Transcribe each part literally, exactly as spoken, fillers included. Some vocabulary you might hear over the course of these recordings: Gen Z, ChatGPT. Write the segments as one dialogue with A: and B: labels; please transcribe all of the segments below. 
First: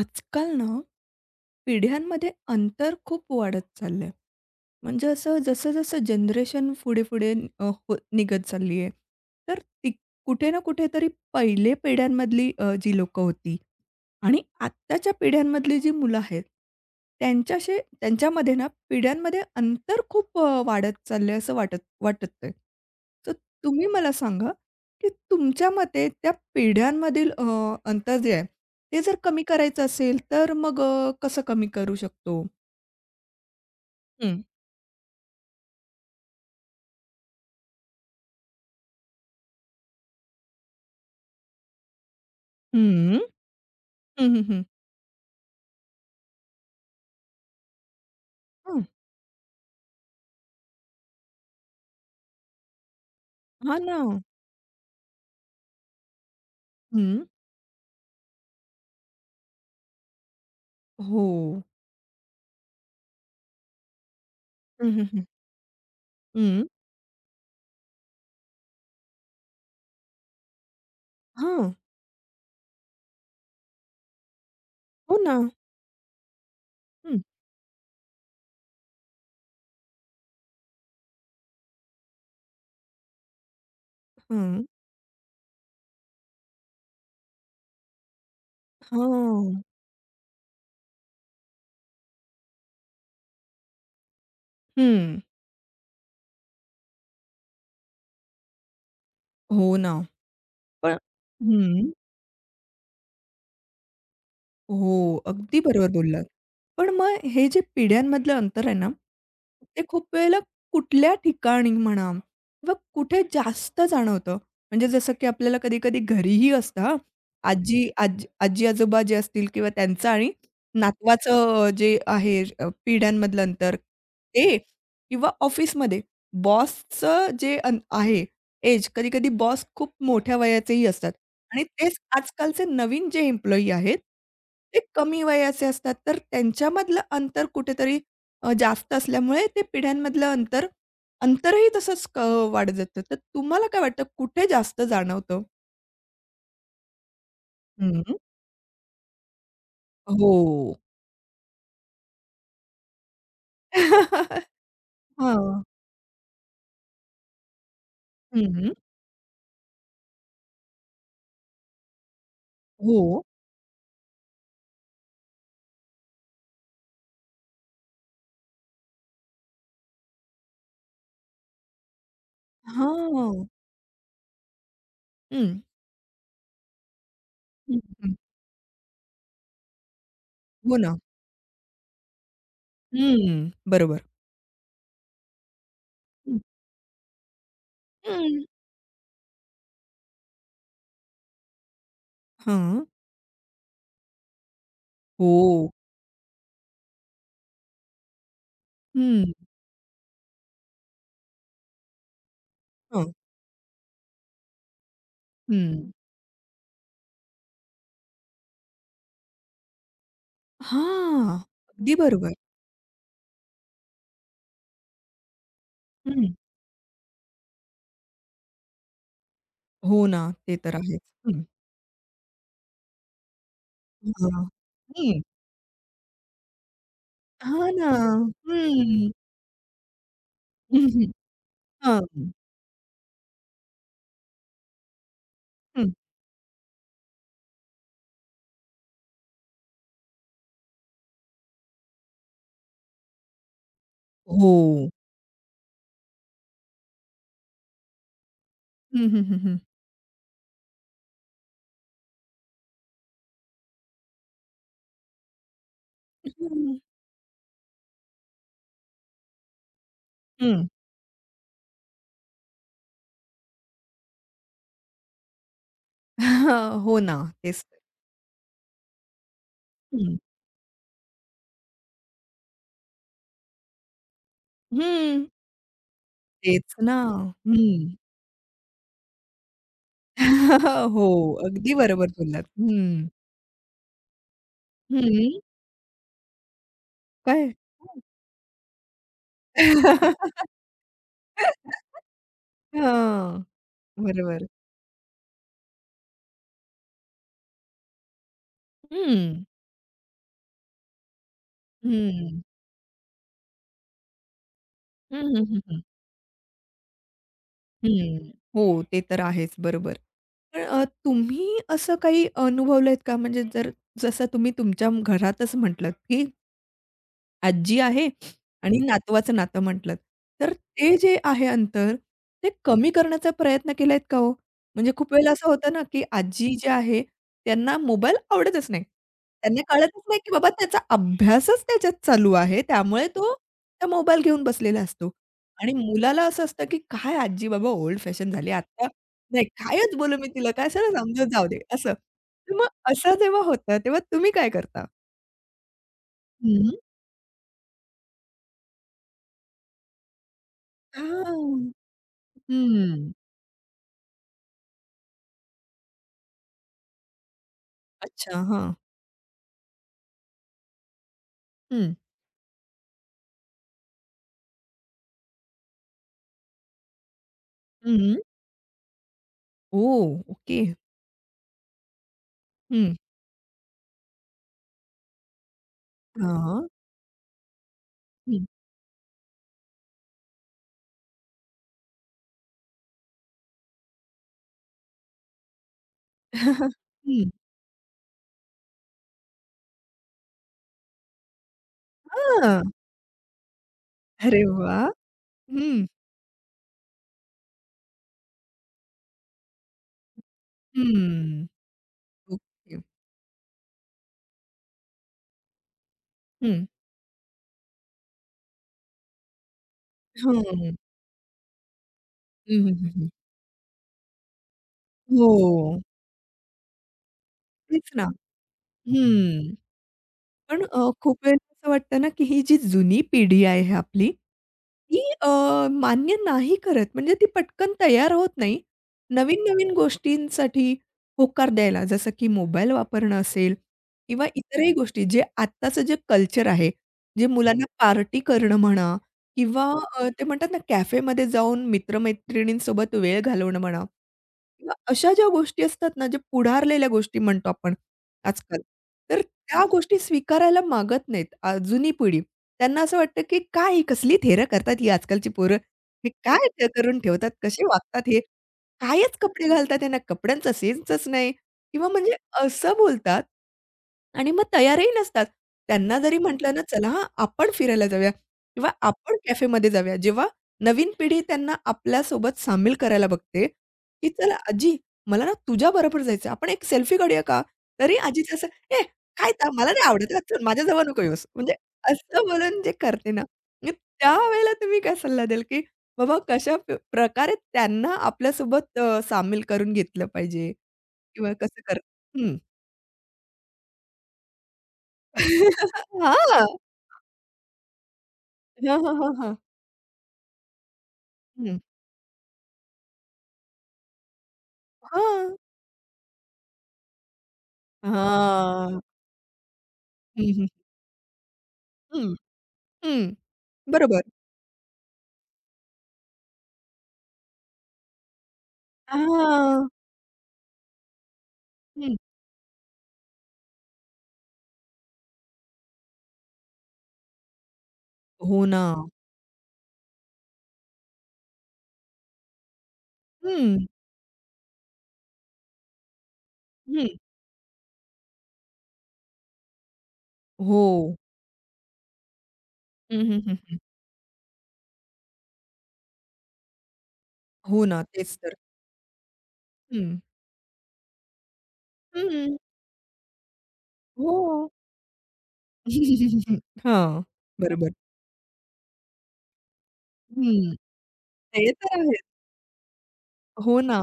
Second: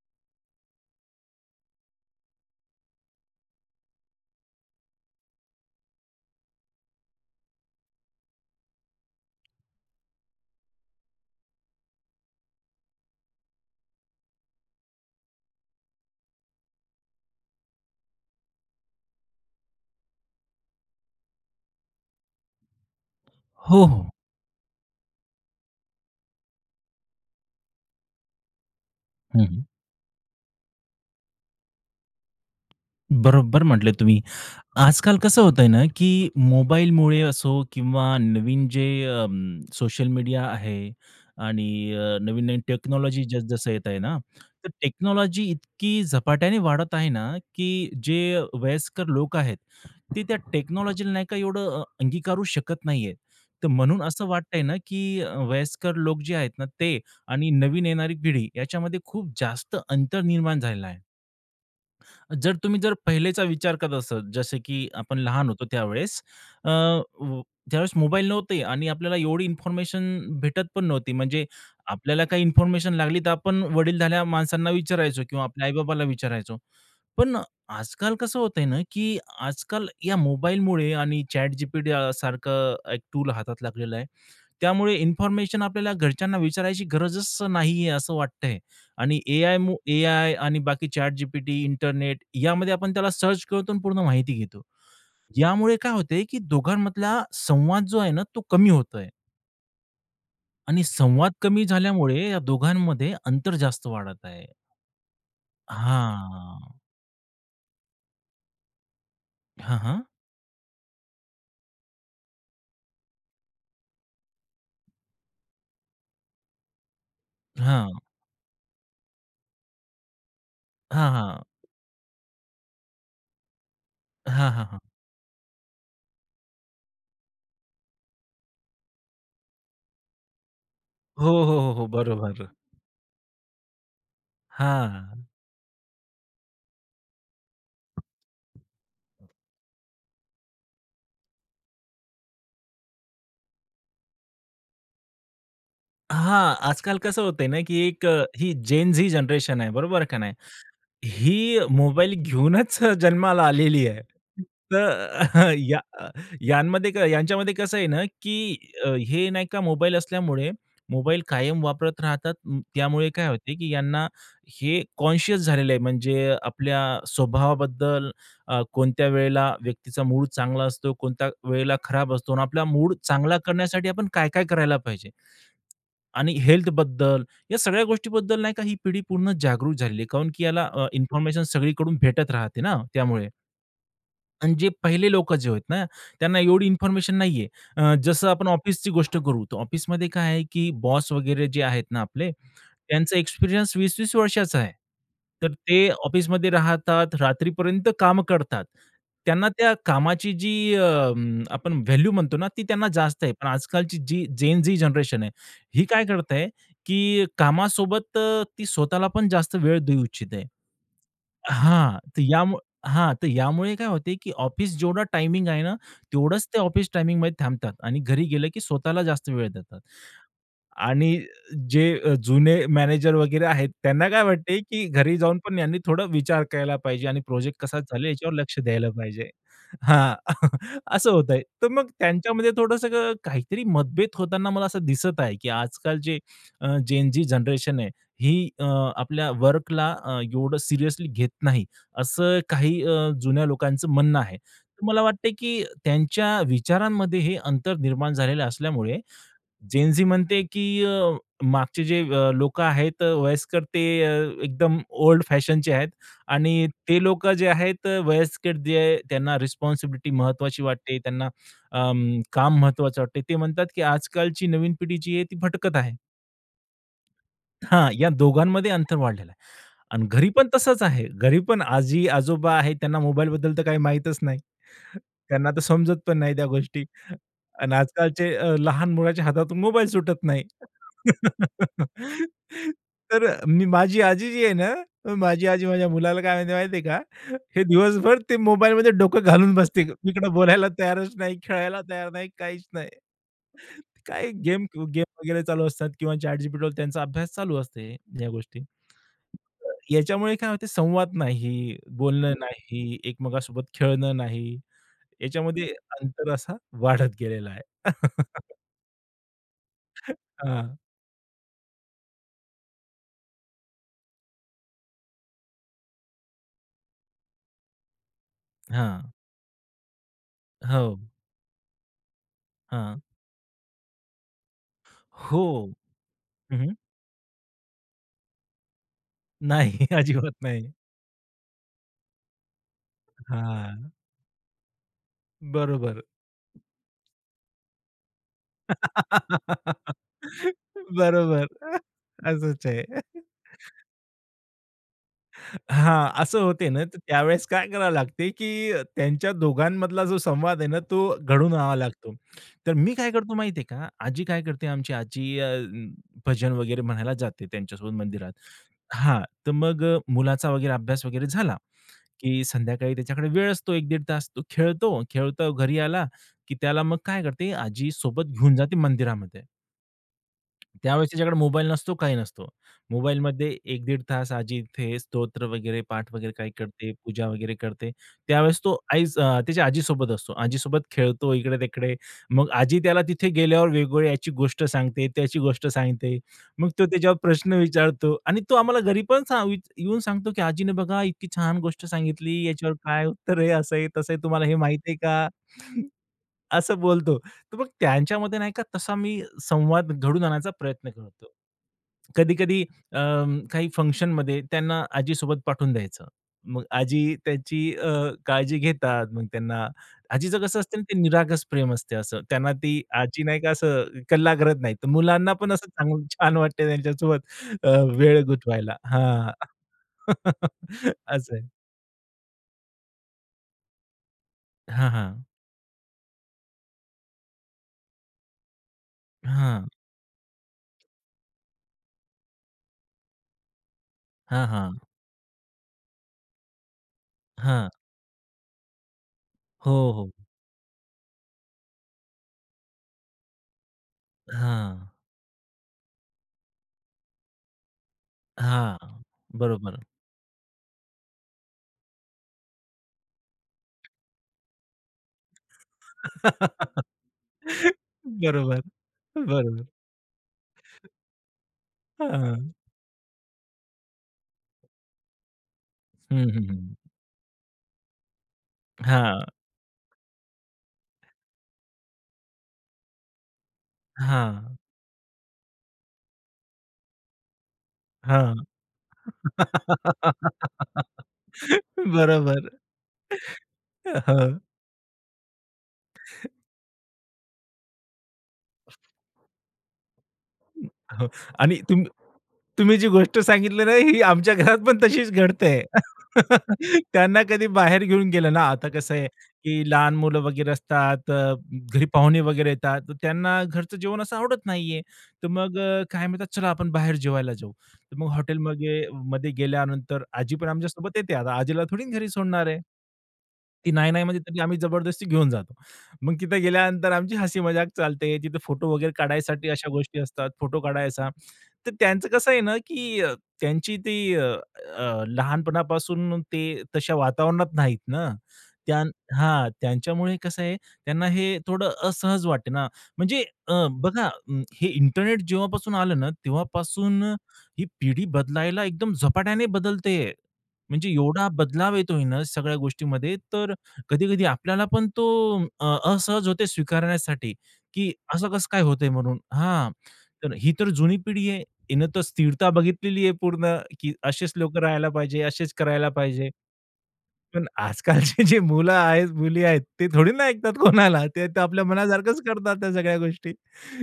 A: आजकाल ना, पिढ्यांमध्ये अंतर खूप वाढत चाललंय. म्हणजे असं जसं-जसं जनरेशन पुढे-पुढे अ, हो निघत चालली आहे, तर ती कुठे ना कुठेतरी पहिले पिढ्यांमधली अ, जी लोकं होती आणि आत्ताच्या पिढ्यांमधली जी मुलं आहेत, त्यांच्याशी त्यांच्यामध्ये ना पिढ्यांमध्ये अंतर खूप अ, वाढत चाललंय असं वाटत वाटत आहे. तर
B: हो,
A: तुम्ही
B: हो.
A: मला सांगा, की तुमच्या मते त्या पिढ्यांमधील अ, अंतर जे आहे, ते जर
B: हं,
A: कमी
B: हं.
A: करायचं असेल तर मग अ, कसं कमी करू शकतो?
B: बरोबर म्हटले तुम्ही.
A: हं.
B: आजकाल कसं होतंय ना, की मोबाईलमुळे असो किंवा नवीन जे सोशल मीडिया आहे आणि अ, नवीन-नवीन
A: हं.
B: टेक्नॉलॉजी जसं-जसं येत आहे ना,
A: हं, हं, हं.
B: तर टेक्नॉलॉजी इतकी झपाट्याने वाढत आहे ना, की जे
A: हं.
B: वयस्कर लोक आहेत, ते त्या टेक्नॉलॉजीला नाही का एवढं अ, अंगीकारू शकत नाहीये. तर
A: हां ना.
B: म्हणून असं वाटतंय ना, की अ, वयस्कर लोक जे आहेत ना, ते
A: हं.
B: आणि नवीन येणारी पिढी याच्यामध्ये खूप जास्त अंतर निर्माण झालेलं आहे.
A: हो.
B: जर तुम्ही जर पहिलेचा विचार करत असाल, जसे की
A: हं, हं,
B: आपण
A: हं.
B: लहान होतो त्यावेळेस
A: हं.
B: अ, व त्यावेळेस मोबाईल नव्हते आणि आपल्याला एवढी इन्फॉर्मेशन भेटत पण नव्हती. म्हणजे
A: हां.
B: आपल्याला काही इन्फॉर्मेशन लागली तर आपण वडीलधाऱ्या माणसांना
A: हो
B: विचारायचो
A: ना.
B: किंवा आपल्या आई विचारायचो.
A: हं.
B: पण आजकाल कसं होतंय ना, की आजकाल या मोबाईलमुळे आणि ChatGPT अ, सारखं एक टूल हातात लागलेलं आहे.
A: हं.
B: त्यामुळे इन्फॉर्मेशन आपल्याला घरच्यांना विचारायची गरजच नाही असं वाटतंय आणि एआय
A: हां.
B: मु एआय आणि बाकी ChatGPT, इंटरनेट यामध्ये आपण त्याला सर्च करतो आणि पूर्ण माहिती घेतो.
A: हं.
B: यामुळे काय होतंय, की दोघांमधला संवाद जो आहे ना, तो कमी होतोय
A: हो ना.
B: आणि संवाद कमी
A: हं.
B: झाल्यामुळे या दोघांमध्ये अंतर जास्त वाढत आहे.
A: हो, अगदी बरोबर बोललात.
B: हां.
A: पण मग हे जे पिढ्यांमधलं अंतर आहे ना,
B: हां,
A: ते
B: हां.
A: खूप वेळेला कुठल्या ठिकाणी म्हणा किंवा कुठे जास्त जाणवतं? म्हणजे जसं की आपल्याला कधी-कधी घरीही असतं हां. आजी
B: हां.
A: आज आजी-आजोबा जे असतील किंवा त्यांचं आणि
B: हां, हां.
A: नातवाचं अ, जे आहे अ, पिढ्यांमधलं अंतर
B: हां,
A: ते
B: हां, हां.
A: किंवा ऑफिसमध्ये बॉसचं जे अन आहे एज, कधी-कधी बॉस खूप मोठ्या वयाचेही असतात.
B: हो, हो,
A: आणि
B: हो, हो.
A: तेच
B: बरोबर.
A: आजकालचे नवीन जे एम्प्लॉयी आहेत, ते कमी
B: हां.
A: वयाचे असतात. तर त्यांच्यामधलं अंतर कुठेतरी अ, जास्त असल्यामुळे ते पिढ्यांमधलं अंतर अंतरही तसंच क वाढत जातं. तर तुम्हाला काय वाटतं कुठे जास्त जाणवतं?
B: हां, आजकाल कसं होतंय ना, की
A: हं.
B: एक अ, ही जेन झी जनरेशन आहे, बरोबर का नाही?
A: हो.
B: ही मोबाईल घेऊनच जन्माला आलेली आहे. तर
A: हां.
B: या यांमध्ये क- यांच्यामध्ये कसं आहे ना,
A: हं,
B: की
A: हं.
B: अ, हे नाही का मोबाईल असल्यामुळे मोबाईल कायम वापरत राहतात. म, त्यामुळे
A: हो.
B: काय होते, की यांना हे कॉन्शियस झालेलं आहे. म्हणजे आपल्या स्वभावाबद्दल अ, कोणत्या वेळेला व्यक्तीचा मूड चांगला असतो, कोणत्या वेळेला खराब असतो आणि आपला मूड चांगला
A: हां.
B: करण्यासाठी आपण काय-काय करायला पाहिजे.
A: हं.
B: आणि हेल्थ बद्दल या
A: हं,
B: सगळ्या
A: हं.
B: गोष्टीबद्दल नाही का ही पिढी पूर्ण जागरूक झालेली आहे. काऊन की याला
A: हो
B: अ,
A: ना.
B: इन्फॉर्मेशन सगळीकडून भेटत राहते ना त्यामुळे.
A: हं. बरोबर.
B: आणि जे पहिले लोकं जे आहेत ना,
A: हं.
B: त्यांना एवढी इन्फॉर्मेशन नाहीये. अ, जसं
A: हं.
B: आपण ऑफिसची गोष्ट करू, तर ऑफिसमध्ये काय आहे की बॉस वगैरे जे आहेत ना आपले, त्यांचा एक्सपिरियन्स वीस वीस वर्षाचा आहे. तर
A: हो.
B: ते ऑफिसमध्ये राहतात, रात्रीपर्यंत कामं करतात.
A: हं.
B: त्यांना त्या कामाची जी अं, आपण व्हॅल्यू म्हणतो ना, ती त्यांना
A: हां.
B: जास्त आहे. पण आजकालची जी जेन झी जनरेशन आहे, ही
A: हं.
B: काय करत आहे, की कामासोबत अ, ती स्वतःला पण जास्त वेळ देऊ इच्छिते.
A: हां. अगदी
B: हां, तर
A: बरोबर.
B: यामु हां, तर यामुळे काय होते, की ऑफिस जेवढा टायमिंग आहे ना, तेवढंच ते ऑफिस टायमिंगमध्ये थांबतात आणि घरी गेलं की स्वतःला जास्त वेळ देतात.
A: हो ना, ते तर आहेच.
B: आणि
A: हं.
B: जे अ, जुने मॅनेजर वगैरे आहेत, त्यांना काय
A: हां.
B: वाटते, की घरी
A: हं.
B: जाऊन पण यांनी थोडा विचार करायला पाहिजे आणि प्रोजेक्ट
A: हां
B: कसा
A: ना.
B: झाला याच्यावर लक्ष द्यायला
A: हं.
B: पाहिजे. हां,
A: हं, हं.
B: असं होतंय. तर मग
A: हां.
B: त्यांच्यामध्ये थोडंसं काहीतरी मतभेद होताना मला असं दिसत आहे, की
A: हं.
B: आजकालचे अ, जेन झी जनरेशन आहे, ही अ, आपल्या वर्कला एवढं सिरियसली घेत नाही, असं काही अ, जुन्या लोकांचं म्हणणं आहे.
A: हो.
B: तर मला वाटतं, की त्यांच्या विचारांमध्ये हे अंतर निर्माण झालेलं असल्यामुळे
A: हं, हं, हं, हं.
B: जेन-झी म्हणते, की अ, मागचे जे अ, लोकं आहेत अ, वयस्कर ते अ, एकदम ओल्ड फॅशनचे आहेत आणि
A: हं.
B: ते लोकं जे आहेत अ, वयस्कर जे त्यांना रिस्पॉन्सिबिलिटी महत्त्वाची
A: हं.
B: वाटते, त्यांना अं, काम महत्त्वाचं वाटते. ते म्हणतात, की आजकालची नवीन पिढी जी आहे ती भटकत आहे.
A: हो ना, तेच तर.
B: हां, या दोघांमध्ये अंतर वाढलेलं आहे. आणि
A: हं.
B: घरी पण तसंच आहे. घरी पण आजी-आजोबा आहेत त्यांना मोबाईलबद्दल तर काही माहीतच नाही.
A: हं.
B: त्यांना तर समजत पण नाही त्या
A: तेच
B: गोष्टी.
A: ना.
B: आणि
A: हं.
B: आजकालचे अ, लहान मुलाच्या हातातून मोबाईल सुटत नाही.
A: हो, अगदी बरोबर बोललात. हं.
B: तर मी माझी आजी जी आहे ना,
A: हं.
B: माझी आजी माझ्या मुलाला काय म्हणते माहिती का?
A: काय?
B: हे
A: हं.
B: दिवसभर ते मोबाईलमध्ये डोकं घालून बसते. इकडं बोलायला तयारच नाही, खेळायला तयार नाही, काहीच नाही.
A: हां.
B: काय
A: बरोबर.
B: गेम गेम वगैरे चालू असतात किंवा ChatGPTवर त्यांचा अभ्यास चालू असते या गोष्टी.
A: हं.
B: याच्यामुळे काय होते संवाद नाही, बोलणं
A: हं.
B: नाही, एकमेकांसोबत खेळणं नाही.
A: हं, हं, हं,
B: याच्यामध्ये
A: हं.
B: अंतर असा वाढत गेलेला आहे.
A: हं. हो, ते तर आहेच, बरोबर. पण
B: हां,
A: अ, तुम्ही असं काही अनुभवलंत का? म्हणजे जर जसं तुम्ही तुमच्या घरातच म्हटलात, की आजी आहे आणि
B: हां.
A: नातवाचं नातं म्हटलं. तर
B: हो.
A: ते जे आहे अंतर, ते कमी
B: हां.
A: करण्याचा प्रयत्न केलायत का हो? म्हणजे खूप वेळेला
B: हो.
A: असं होतं ना, की आजी
B: हं,
A: जे
B: हं.
A: आहे त्यांना मोबाईल आवडतच नाही. त्यांना
B: नाही,
A: कळतच नाही, की
B: अजिबात
A: बाबा
B: नाही.
A: त्याचा अभ्यासच त्याच्यात चालू आहे. त्यामुळे तो त्या
B: हां,
A: मोबाईल घेऊन बसलेला असतो. आणि
B: बरोबर.
A: मुलाला असं असतं, की काय आजी बाबा ओल्ड फॅशन झाली आता. नाही कायच बोलू मी तिला, काय सगळं समजून जाऊ
B: बरोबर.
A: दे असं. तर मग
B: असंच आहे.
A: असं जेव्हा होतं, तेव्हा तुम्ही काय करता?
B: हां, असं होते
A: हं.
B: ना, तर त्यावेळेस काय करावं लागते, की अ, त्यांच्या दोघांमधला जो संवाद आहे ना, तो घडून
A: हां.
B: आणावा लागतो. तर मी काय
A: हम्म.
B: करतो माहिती आहे का, आजी काय करते, आमची आजी अ, भजन वगैरे म्हणायला जाते त्यांच्यासोबत मंदिरात.
A: अच्छा, हां.
B: हां, तर मग अ, मुलाचा वगैरे अभ्यास वगैरे झाला,
A: हं.
B: की संध्याकाळी त्याच्याकडे वेळ असतो एक ते दीड तास. तो खेळतो, खेळतो घरी आला, की त्याला मग काय करते, आजी
A: हं.
B: सोबत घेऊन जाते मंदिरामध्ये.
A: Oh, okay.
B: त्यावेळेस त्याच्याकडे मोबाईल नसतो, काही नसतो.
A: हं.
B: मोबाईलमध्ये एक ते दीड तास आजी इथे स्तोत्र वगैरे, पाठ वगैरे काही
A: हां.
B: करते, पूजा वगैरे करते.
A: हं.
B: त्यावेळेस तो आईच अ, त्याच्या आजीसोबत असतो. आजीसोबत खेळतो इकडे-तिकडे. मग आजी त्याला तिथे गेल्यावर वेगवेगळी याची गोष्ट सांगते, त्याची गोष्ट सांगते. मग तो
A: हं.
B: त्याच्यावर
A: हां.
B: प्रश्न विचारतो आणि तो आम्हाला घरी पण सा विच- येऊन सांगतो, की "आजीने बघा इतकी छान गोष्ट सांगितली, याच्यावर काय उत्तर आहे, असं आहे, तसं आहे.
A: अरे
B: तुम्हाला हे माहीत
A: वाह!
B: आहे का?"
A: हं.
B: असं बोलतो. तर मग त्यांच्यामध्ये नाही का तसा मी संवाद घडून आणायचा प्रयत्न करतो.
A: हम्म.
B: कधी-कधी
A: ओके.
B: अ, काही फंक्शनमध्ये त्यांना आजीसोबत पाठवून द्यायचं. मग
A: हं.
B: आजी त्याची अ, काळजी घेतात. मग त्यांना आजीचं
A: हं.
B: कसं
A: हं.
B: असतं ना, ते निरागस प्रेम असते असं. त्यांना
A: हं, हं,
B: ती
A: हं,
B: आजी नाही का असं कल्ला करत नाही. तर मुलांना पण असं
A: हो.
B: चांगलं छान वाटते त्यांच्यासोबत अ,
A: तेच ना.
B: वेळ गुंतवायला. हां.
A: हं. पण अ, खूप
B: असं
A: वेळेला
B: आहे.
A: असं वाटतं ना, की ही जी जुनी पिढी आहे आपली
B: हां,
A: ती
B: हां.
A: अ, मान्य नाही करत. म्हणजे ती पटकन तयार होत नाही.
B: हां.
A: नवीन-नवीन गोष्टींसाठी होकार द्यायला, जसं की मोबाईल वापरणं असेल किंवा
B: हां,
A: इतरही
B: हां.
A: गोष्टी, जे आत्ताचं जे कल्चर आहे, जे मुलांना
B: हां.
A: पार्टी करणं म्हणा किंवा
B: हो,
A: अ,
B: हो.
A: ते म्हणतात ना कॅफेमध्ये जाऊन मित्र-मैत्रिणींसोबत वेळ घालवणं म्हणा. किंवा
B: हां.
A: अशा ज्या गोष्टी असतात ना, ज्या पुढारलेल्या गोष्टी म्हणतो आपण आजकाल,
B: हां,
A: तर त्या
B: बरोबर.
A: गोष्टी स्वीकारायला मागत नाहीत अ, जुनी पिढी. त्यांना असं वाटतं, की काय ही कसली थेरं करतात ही आजकालची पोरं. हे काय ते करून ठेवतात, कसे वागतात हे.
B: बरोबर,
A: कायच कपडे
B: बरोबर.
A: घालतात यांना कपड्यांचा सेन्सच नाही किंवा म्हणजे
B: हां.
A: असं बोलतात आणि मग तयारही नसतात. त्यांना
B: हं,
A: जरी
B: हं,
A: म्हटलं ना,
B: हं.
A: "चला हां, आपण फिरायला जाऊया किंवा आपण
B: हां,
A: कॅफेमध्ये जाऊया." जेव्हा नवीन पिढी त्यांना आपल्यासोबत सामील करायला बघते की "चला
B: हां,
A: आजी, मला ना तुझ्याबरोबर जायचंय. आपण एक सेल्फी काढूया का?" तरी आजीचं
B: हां.
A: असं, "ए, काय ता मला नाही आवडत हां, चल माझ्याजवळ नको येऊस." म्हणजे असं
B: बरोबर.
A: बोलून जे करते ना, म्हणजे
B: हो.
A: त्यावेळेला तुम्ही काय सल्ला द्याल, की बाबा कशा प प्रकारे त्यांना आपल्यासोबत अ, सामील करून घेतलं पाहिजे
B: हो.
A: किंवा
B: आणि
A: कसं कर
B: तुम्ही
A: हं.
B: तुम्ही जी गोष्ट सांगितली ना, ही आमच्या घरात पण तशीच घडते.
A: हां.
B: त्यांना कधी बाहेर घेऊन गेलं ना, आता
A: हां, हां,
B: कसं आहे,
A: हां, हां.
B: की लहान मुलं वगैरे असतात, अ,
A: हं.
B: घरी पाहुणे वगैरे येतात, तर त्यांना घरचं जेवण असं आवडत नाहीये. तर
A: हां.
B: मग अ, काय म्हणतात, "चला आपण बाहेर जेवायला जाऊ." तर मग हॉटेलमध्ये
A: हां.
B: मध्ये मध्ये गेल्यानंतर
A: हं,
B: आजी
A: हं.
B: पण आमच्यासोबत येते. आता आजीला थोडी घरी
A: हं,
B: सोडणार आहे.
A: हं.
B: ती नाही,
A: बरोबर.
B: नाही म्हणते तरी आम्ही जबरदस्ती घेऊन जातो. मग तिथं गेल्यानंतर आमची हसी मजाक चालते. तिथे फोटो वगैरे काढायसाठी
A: हां.
B: अशा गोष्टी असतात, फोटो काढायचा. तर
A: हं.
B: त्यांचं कसं आहे ना, की अ, त्यांची ती अ, अ, लहानपणापासून ते तशा वातावरणात नाहीत ना.
A: हो ना.
B: त्यां हां, त्यांच्यामुळे कसं आहे, त्यांना हे थोडं असहज वाटते ना. म्हणजे
A: हं,
B: अ, बघा अं, हे इंटरनेट जेव्हापासून आलं ना,
A: हं.
B: तेव्हापासून ही पिढी बदलायला एकदम झपाट्याने बदलते.
A: हो.
B: म्हणजे एवढा बदलाव येतोय ना सगळ्या
A: हं,
B: गोष्टीमध्ये
A: हं, हं,
B: तर
A: हं.
B: कधी-कधी आपल्याला पण तो अ, असहज होते स्वीकारण्यासाठी,
A: हो ना,
B: की
A: तेच
B: असं
A: तर.
B: कसं काय होतंय म्हणून. हां,
A: हं.
B: तर ही तर जुनी पिढी आहे. हिनं तर
A: हं.
B: स्थिरता बघितलेली आहे पूर्ण, की
A: हो.
B: असेच लोकं राहायला पाहिजे, असेच करायला पाहिजे.
A: हां,
B: पण
A: बरोबर.
B: आजकालचे जे मुलं आहेत, मुली आहेत, ते थोडी ना ऐकतात
A: हं,
B: कोणाला. ते तर
A: ते
B: आपल्या
A: तर आहेच.
B: मनासारखंच करतात त्या सगळ्या गोष्टी.
A: हो ना.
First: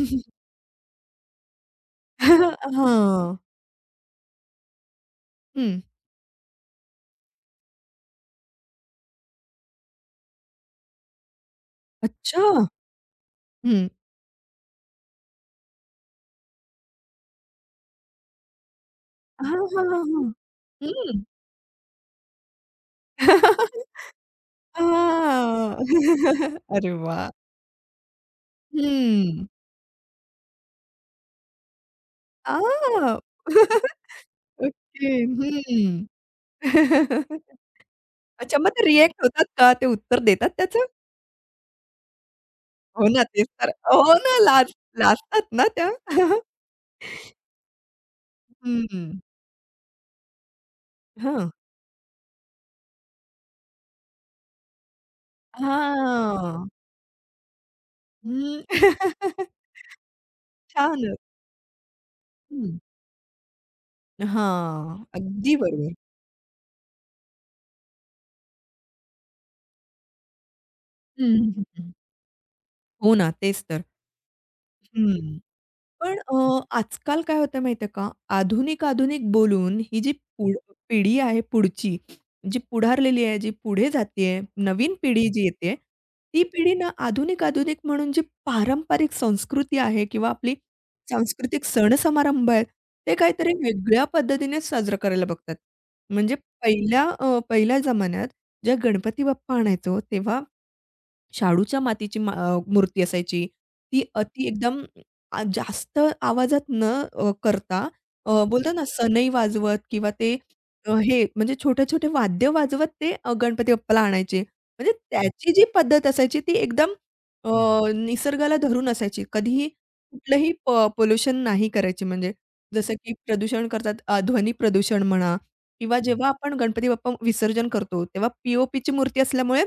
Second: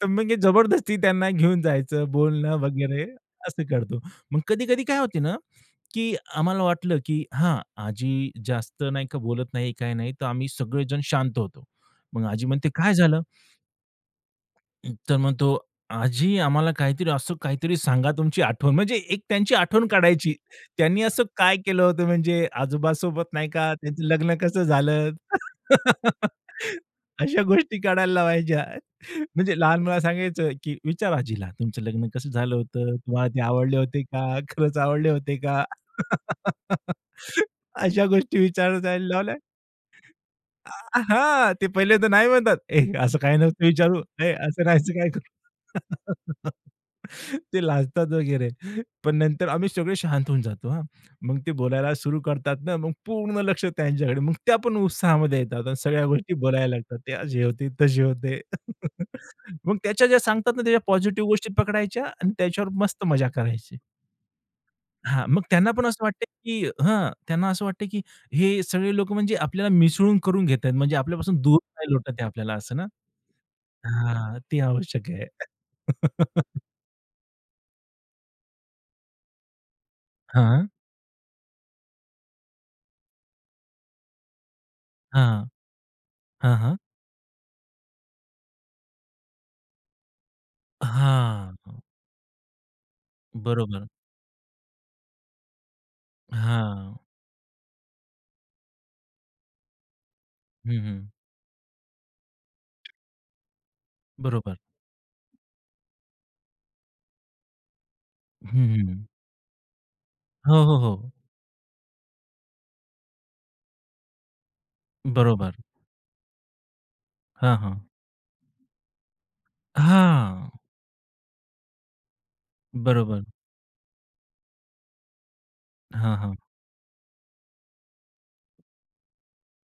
B: तर मग हे जबरदस्ती त्यांना घेऊन जायचं, बोलणं वगैरे
A: हां.
B: असं करतो. मग कधी-कधी काय होते ना
A: हं.
B: की आम्हाला वाटलं की हां, आजी जास्त नाही का बोलत नाही, काही नाही, तर आम्ही सगळेजण शांत होतो. मग
A: अच्छा!
B: आजी म्हणते, "काय झालं?"
A: हं.
B: तर मग तो, "आजी आम्हाला काहीतरी असं काहीतरी सांगा तुमची आठवण." म्हणजे एक त्यांची
A: हां, हां,
B: आठवण
A: हां, हां.
B: काढायची. त्यांनी
A: हं.
B: असं काय केलं होतं म्हणजे आजोबासोबत नाही का, त्यांचं लग्न कसं झालं?
A: हां. अरे वाह!
B: अशा गोष्टी काढायला लावायच्या.
A: हं.
B: म्हणजे लहान मुलाला सांगायचं, की "विचारा आजीला तुमचं लग्न कसं झालं होतं?
A: आ.
B: तुम्हाला ते आवडले होते का? खरंच
A: ओके.
B: आवडले होते का?"
A: हं.
B: अशा गोष्टी
A: अच्छा, मग ते
B: विचारायला
A: रिएक्ट
B: लावल्या.
A: होतात का? ते उत्तर देतात त्याचं?
B: अ, हां, ते पहिल्यांदा नाही म्हणतात. "ए,
A: हो
B: असं
A: ना,
B: काय
A: तेच
B: नव्हतं
A: तर.
B: विचारू.
A: हो
B: ए,
A: ना,
B: असं
A: लाज
B: राहायचं काय
A: लाजतात ना
B: करू?"
A: त्या.
B: ते लाजतात वगैरे. पण
A: हं,
B: नंतर आम्ही सगळे शांत होऊन जातो हां. मग
A: हं.
B: ते बोलायला सुरू करतात ना, मग पूर्ण लक्ष त्यांच्याकडे. मग त्या पण उत्साहामध्ये येतात आणि सगळ्या गोष्टी बोलायला
A: हां.
B: लागतात. ते अशी होते, तशी होते.
A: हं.
B: मग त्याच्या ज्या सांगतात ना, त्याच्या
A: छानच.
B: पॉझिटिव्ह गोष्टी पकडायच्या आणि त्याच्यावर
A: हं.
B: मस्त मजा करायची.
A: हां,
B: हां, मग
A: अगदी
B: त्यांना पण
A: बरोबर.
B: असं वाटतं, की हां, त्यांना असं वाटतं, की हे सगळे लोकं म्हणजे आपल्याला मिसळून करून घेत आहेत. म्हणजे
A: हं,
B: आपल्यापासून दूर
A: हं, हं.
B: नाही लोटत आहे आपल्याला असं ना?
A: हो ना, तेच तर.
B: हां, ते आवश्यक आहे.
A: हं. पण अ, आजकाल काय होतं माहिती आहे का? आधुनिक, आधुनिक बोलून ही जी पुढ
B: हां,
A: पिढी आहे पुढची, जी पुढारलेली आहे, जी पुढे जातीये, नवीन
B: हा-
A: पिढी जी येते, ती
B: हा-
A: पिढी
B: हां.
A: ना आधुनिक, आधुनिक म्हणून जी पारंपरिक संस्कृती आहे किंवा आपली
B: हां,
A: सांस्कृतिक सण-समारंभ आहेत, ते काहीतरी
B: बरोबर.
A: वेगळ्या पद्धतीने साजरं करायला बघतात. म्हणजे
B: हा-
A: पहिल्या अ, पहिल्या जमान्यात जेव्हा गणपती बाप्पा आणायचो, तेव्हा
B: हं, हं.
A: शाडूच्या मातीची मा अ, मूर्ती असायची. ती अति
B: बरोबर.
A: एकदम अ, जास्त आवाजात न अ, करता अ,
B: हं,
A: बोलतात ना
B: हं.
A: सनई वाजवत किंवा ते
B: हो, हो,
A: अ,
B: हो.
A: हे म्हणजे छोटे-छोटे वाद्य वाजवत ते अ, गणपती बाप्पाला आणायचे. म्हणजे त्याची
B: बरोबर.
A: जी पद्धत असायची ती एकदम अ,
B: हां, हां.
A: निसर्गाला धरून असायची. कधीही
B: हां,
A: कुठलंही पोल्युशन नाही करायची म्हणजे जसं की
B: बरोबर.
A: प्रदूषण करतात अ, ध्वनी प्रदूषण म्हणा किंवा
B: हां,
A: जेव्हा
B: हां.
A: आपण गणपती बाप्पा विसर्जन करतो, तेव्हा पी मूर्ती असल्यामुळे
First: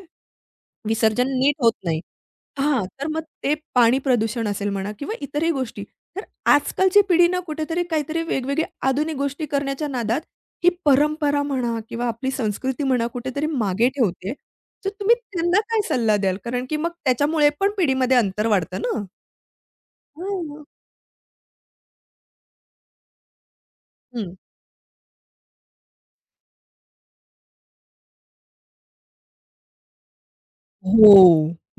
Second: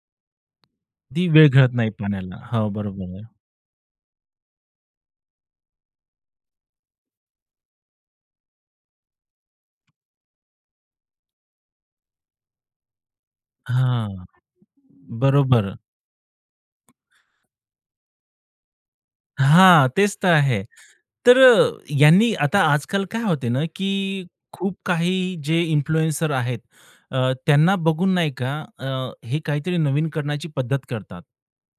A: विसर्जन
B: ती वेळ
A: नीट होत
B: घालत नाही
A: नाही.
B: पाण्याला. हो,
A: हां, तर
B: बरोबर आहे.
A: मग ते पाणी प्रदूषण असेल म्हणा किंवा इतरही गोष्टी. तर आजकालची पिढी ना कुठेतरी काहीतरी वेगवेगळ्या आधुनिक गोष्टी करण्याच्या नादात ही परंपरा म्हणा किंवा आपली संस्कृती म्हणा कुठेतरी मागे
B: हां,
A: ठेवते. तर तुम्ही त्यांना
B: बरोबर.
A: काय सल्ला द्याल? कारण की मग त्याच्यामुळे पण पिढीमध्ये अंतर वाढतं ना?
B: हां, तेच तर
A: हां.
B: आहे. तर अ, यांनी आता आजकाल काय होते ना, की
A: हं.
B: खूप काही जे इन्फ्लुएन्सर आहेत, अ, त्यांना बघून नाही का अ, हे काहीतरी नवीन करण्याची पद्धत
A: हो,
B: करतात.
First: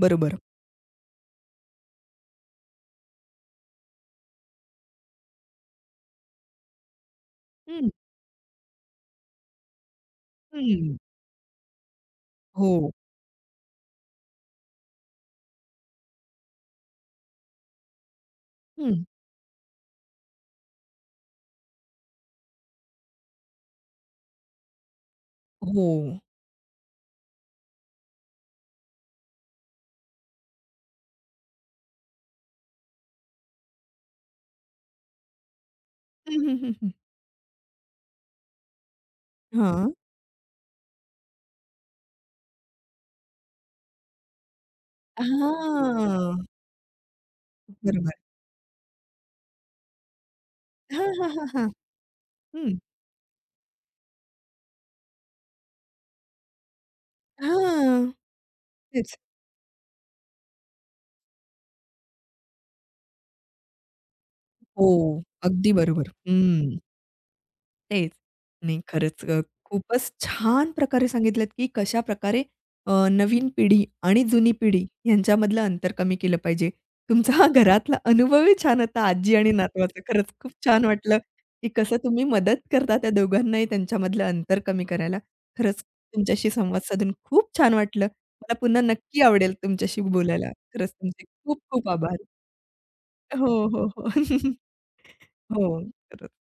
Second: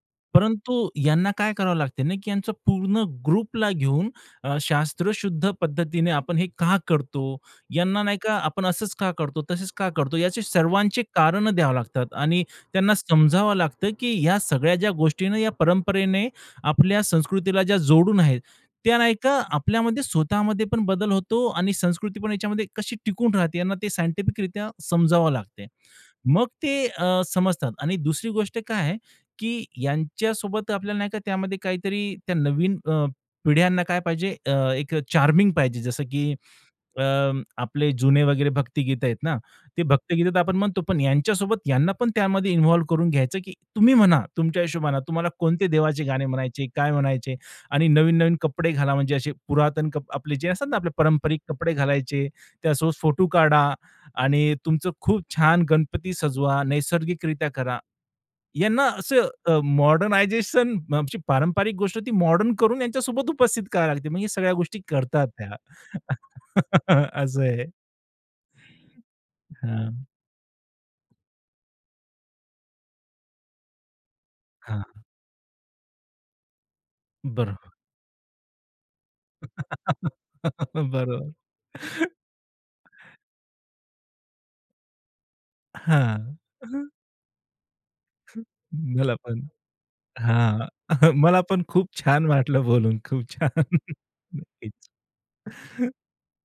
A: बरोबर.
B: परंतु यांना काय करावं लागते ना, की यांचं पूर्ण ग्रुपला घेऊन अ, शास्त्रशुद्ध पद्धतीने आपण हे का करतो?
A: हं,
B: यांना नाही का आपण असंच का करतो, तसेच का करतो? याचे
A: हं.
B: सर्वांचे कारणं द्यावं लागतात आणि
A: हो.
B: त्यांना समजावं लागतं, की या सगळ्या ज्या गोष्टीने, या परंपरेने आपल्या संस्कृतीला ज्या जोडून आहेत, त्या
A: हं.
B: नाही का आपल्यामध्ये स्वतःमध्ये पण बदल होतो आणि संस्कृती पण याच्यामध्ये कशी टिकून राहते यांना ते सायंटिफिकरित्या समजावं लागते.
A: हो.
B: मग ते अ, समजतात आणि दुसरी गोष्ट काय आहे, की यांच्यासोबत आपल्याला नाही का त्यामध्ये काहीतरी त्या नवीन अ, पिढ्यांना काय पाहिजे अ, एक चार्मिंग पाहिजे जसं की
A: हं, हं, हं, हं.
B: अ, आपले जुने वगैरे भक्तिगीत आहेत ना, ते
A: हां.
B: भक्तगीतात आपण म्हणतो, पण यांच्यासोबत यांना पण त्यामध्ये इन्व्हॉल्व करून घ्यायचं, की तुम्ही म्हणा, तुमच्या हिशोबाने तुम्हाला कोणते देवाचे गाणे
A: हां.
B: म्हणायचे, काय म्हणायचे आणि
A: बरोबर.
B: नवीन-नवीन कपडे घाला, म्हणजे असे पुरातन कप आपले जे असतात ना, आपले
A: हां, हां,
B: पारंपरिक
A: हां, हां.
B: कपडे घालायचे,
A: हं.
B: त्यासोबत फोटो काढा आणि तुमचं खूप छान गणपती सजवा, नैसर्गिकरित्या करा.
A: हां.
B: यांना
A: तेच.
B: असं अ, मॉडर्नायझेशन म्हणजे पारंपरिक गोष्ट ती मॉडर्न करून यांच्यासोबत उपस्थित करावी लागते. मग हे सगळ्या गोष्टी
A: हो,
B: करतात त्या.
A: अगदी बरोबर. हं,
B: असं आहे.
A: तेच. नाही खरंच अ,
B: हां,
A: खूपच छान प्रकारे सांगितलत, की कशाप्रकारे अ, नवीन पिढी आणि जुनी पिढी
B: हां.
A: यांच्यामधलं अंतर कमी केलं पाहिजे. तुमचा हा
B: बरोबर.
A: घरातला अनुभवही छान होता आजी आणि नातवाचा. खरंच खूप छान वाटलं,
B: बरोबर.
A: की कसं तुम्ही मदत करता त्या दोघांनाही त्यांच्यामधलं अंतर कमी करायला. खरंच
B: हां.
A: तुमच्याशी संवाद साधून खूप छान वाटलं. मला पुन्हा
B: मला
A: नक्की
B: पण
A: आवडेल तुमच्याशी बोलायला.
B: हां.
A: खरंच तुमचे
B: मला
A: खूप
B: पण
A: खूप
B: खूप
A: आभार.
B: छान वाटलं बोलून. खूप
A: हो,
B: छान.
A: हो, हो.
B: नक्कीच.
A: हो, खरंच.